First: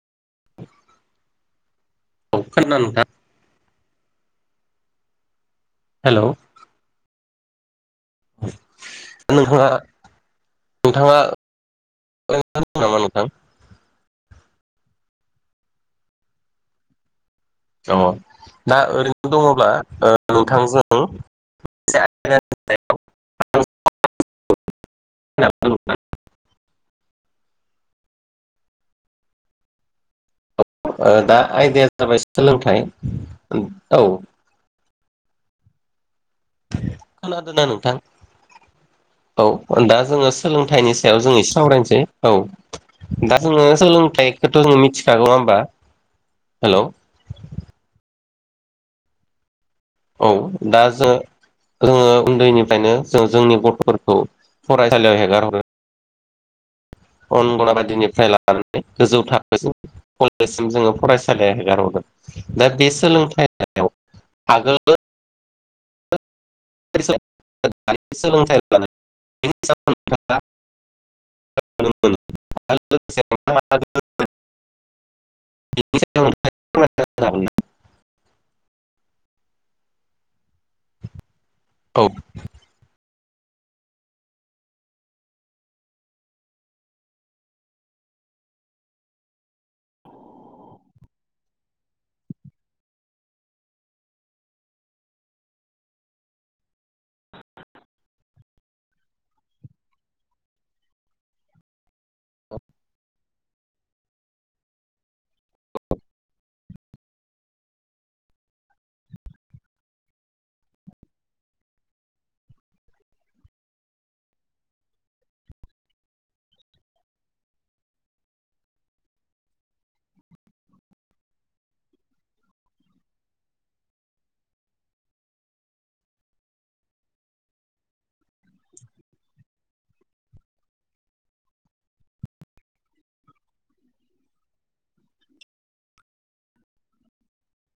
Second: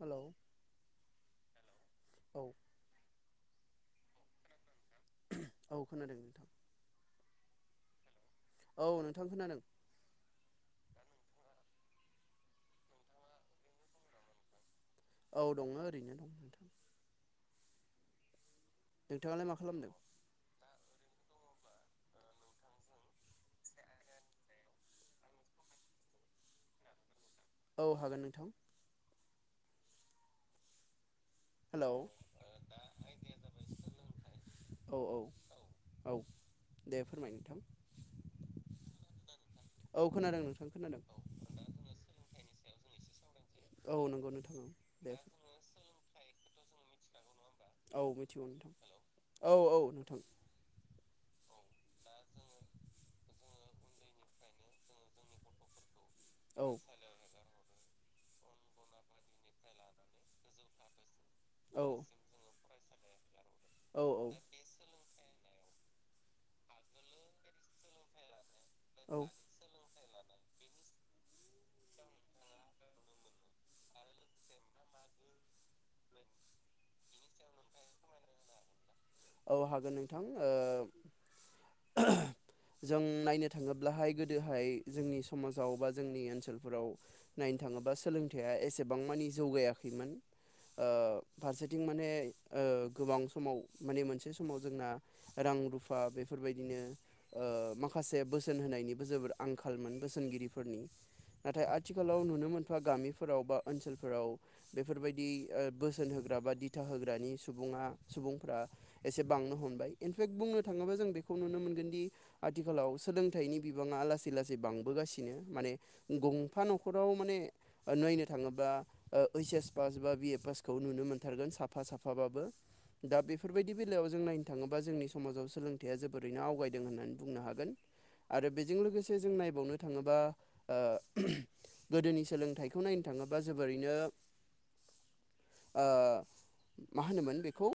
Hello औ [unintelligible] औ खोनादों हेलौ नोंथां। औ नोंथां खोनादों नोंथाङा नोंथाङा [unintelligible] नोंथां औ दङ ओरैनो अ दा ओरैनो नोंथाङालाय मा दङब्ला खालामदों ओ, नोंथांजों [unintelligible] [unintelligible] औ हागोन नोंथां। औ दा हेलौ आयदाया जाबाय सोलोंथाइ, औ औ औ दे फोरमाय खोनादोंना नोंथां? औ दा औ जोङो खोनादों नोंथां सोलोंथाइनि खोनादों सायाव जोङो एसे सावरायनोसै। औ दा जोङो औ नंगौ सोलोंथाइ नोंथां औ बेखौथ' जों दे मिथिखागौ नङा होमबा? हेल' औ मिथिगौ नोंथां। औ नोंथां औ दा जो जोङो उन्दैनिफ्रायनो जों जोंनि गथ'फोरखौ फरायसालियाव हेगार हरो औ अंगनाबादिनिफ्राय लानानै गोजौ थाखोसिम, कलेजसिम जोङो फरायसा [unintelligible] औ हेगारहरो दा बे सोलोंथाइयाव औ आगोल औ [unintelligible] [unintelligible] [unintelligible] औ हागोन नोंथां ओ, औ [unintelligible] जों नायनो थाङोब्लाहाय गोदोहाय जोंनि समाजाव बा जोंनि ओनसोलफोराव नायनो थाङोबा सोलों थाइया एसेबां मानि जौगायाखैमोन ओ, फारसेथिं माने ओ गोबां समाव माने मोनसे समाव जोंना रां रुफा बेफोरबायदिनो ओ, माखासे बोसोन होनाय निबो जोबोर आंखालमोन बोसोनगिरिफोरनि नाथाय आथिखालाव नुनो मोनफा गामिफोराव बा ओनसोलफोराव बेफोरबायदि ओ बोसोन होग्रा बा दिथा होग्रानि सुबुङा सुबुंफ्रा एसे बांनो हमबाय इनफेक्ट बुंनो थाङोबा जों बेखौ नुनो मोनगोन दि आथिखालाव सोलोंथाइनि बि बाङा लासै लासै बांबोगासिनो माने गंफा न'खराव माने नायनो थाङोबा आ ओ ओइस पास बा बि ए पास खौ नुनो मौनथारगोन साफा साफाबाबो दा बे फोरबायदि बेलायाव जों नायनो थाङोबा जोंनि समाजाव सोलोंथाइया जोबोरैनो आवगायदों होननानै बुंनो हागोन आरो बेजों लोगोसे जों नायबावनो थाङोबा ओ गोदोनि सोलोंथाइखौ नायनो था थाङोबा जोबोरैनो [inaudible] ओ मा होनोमोन बेखौ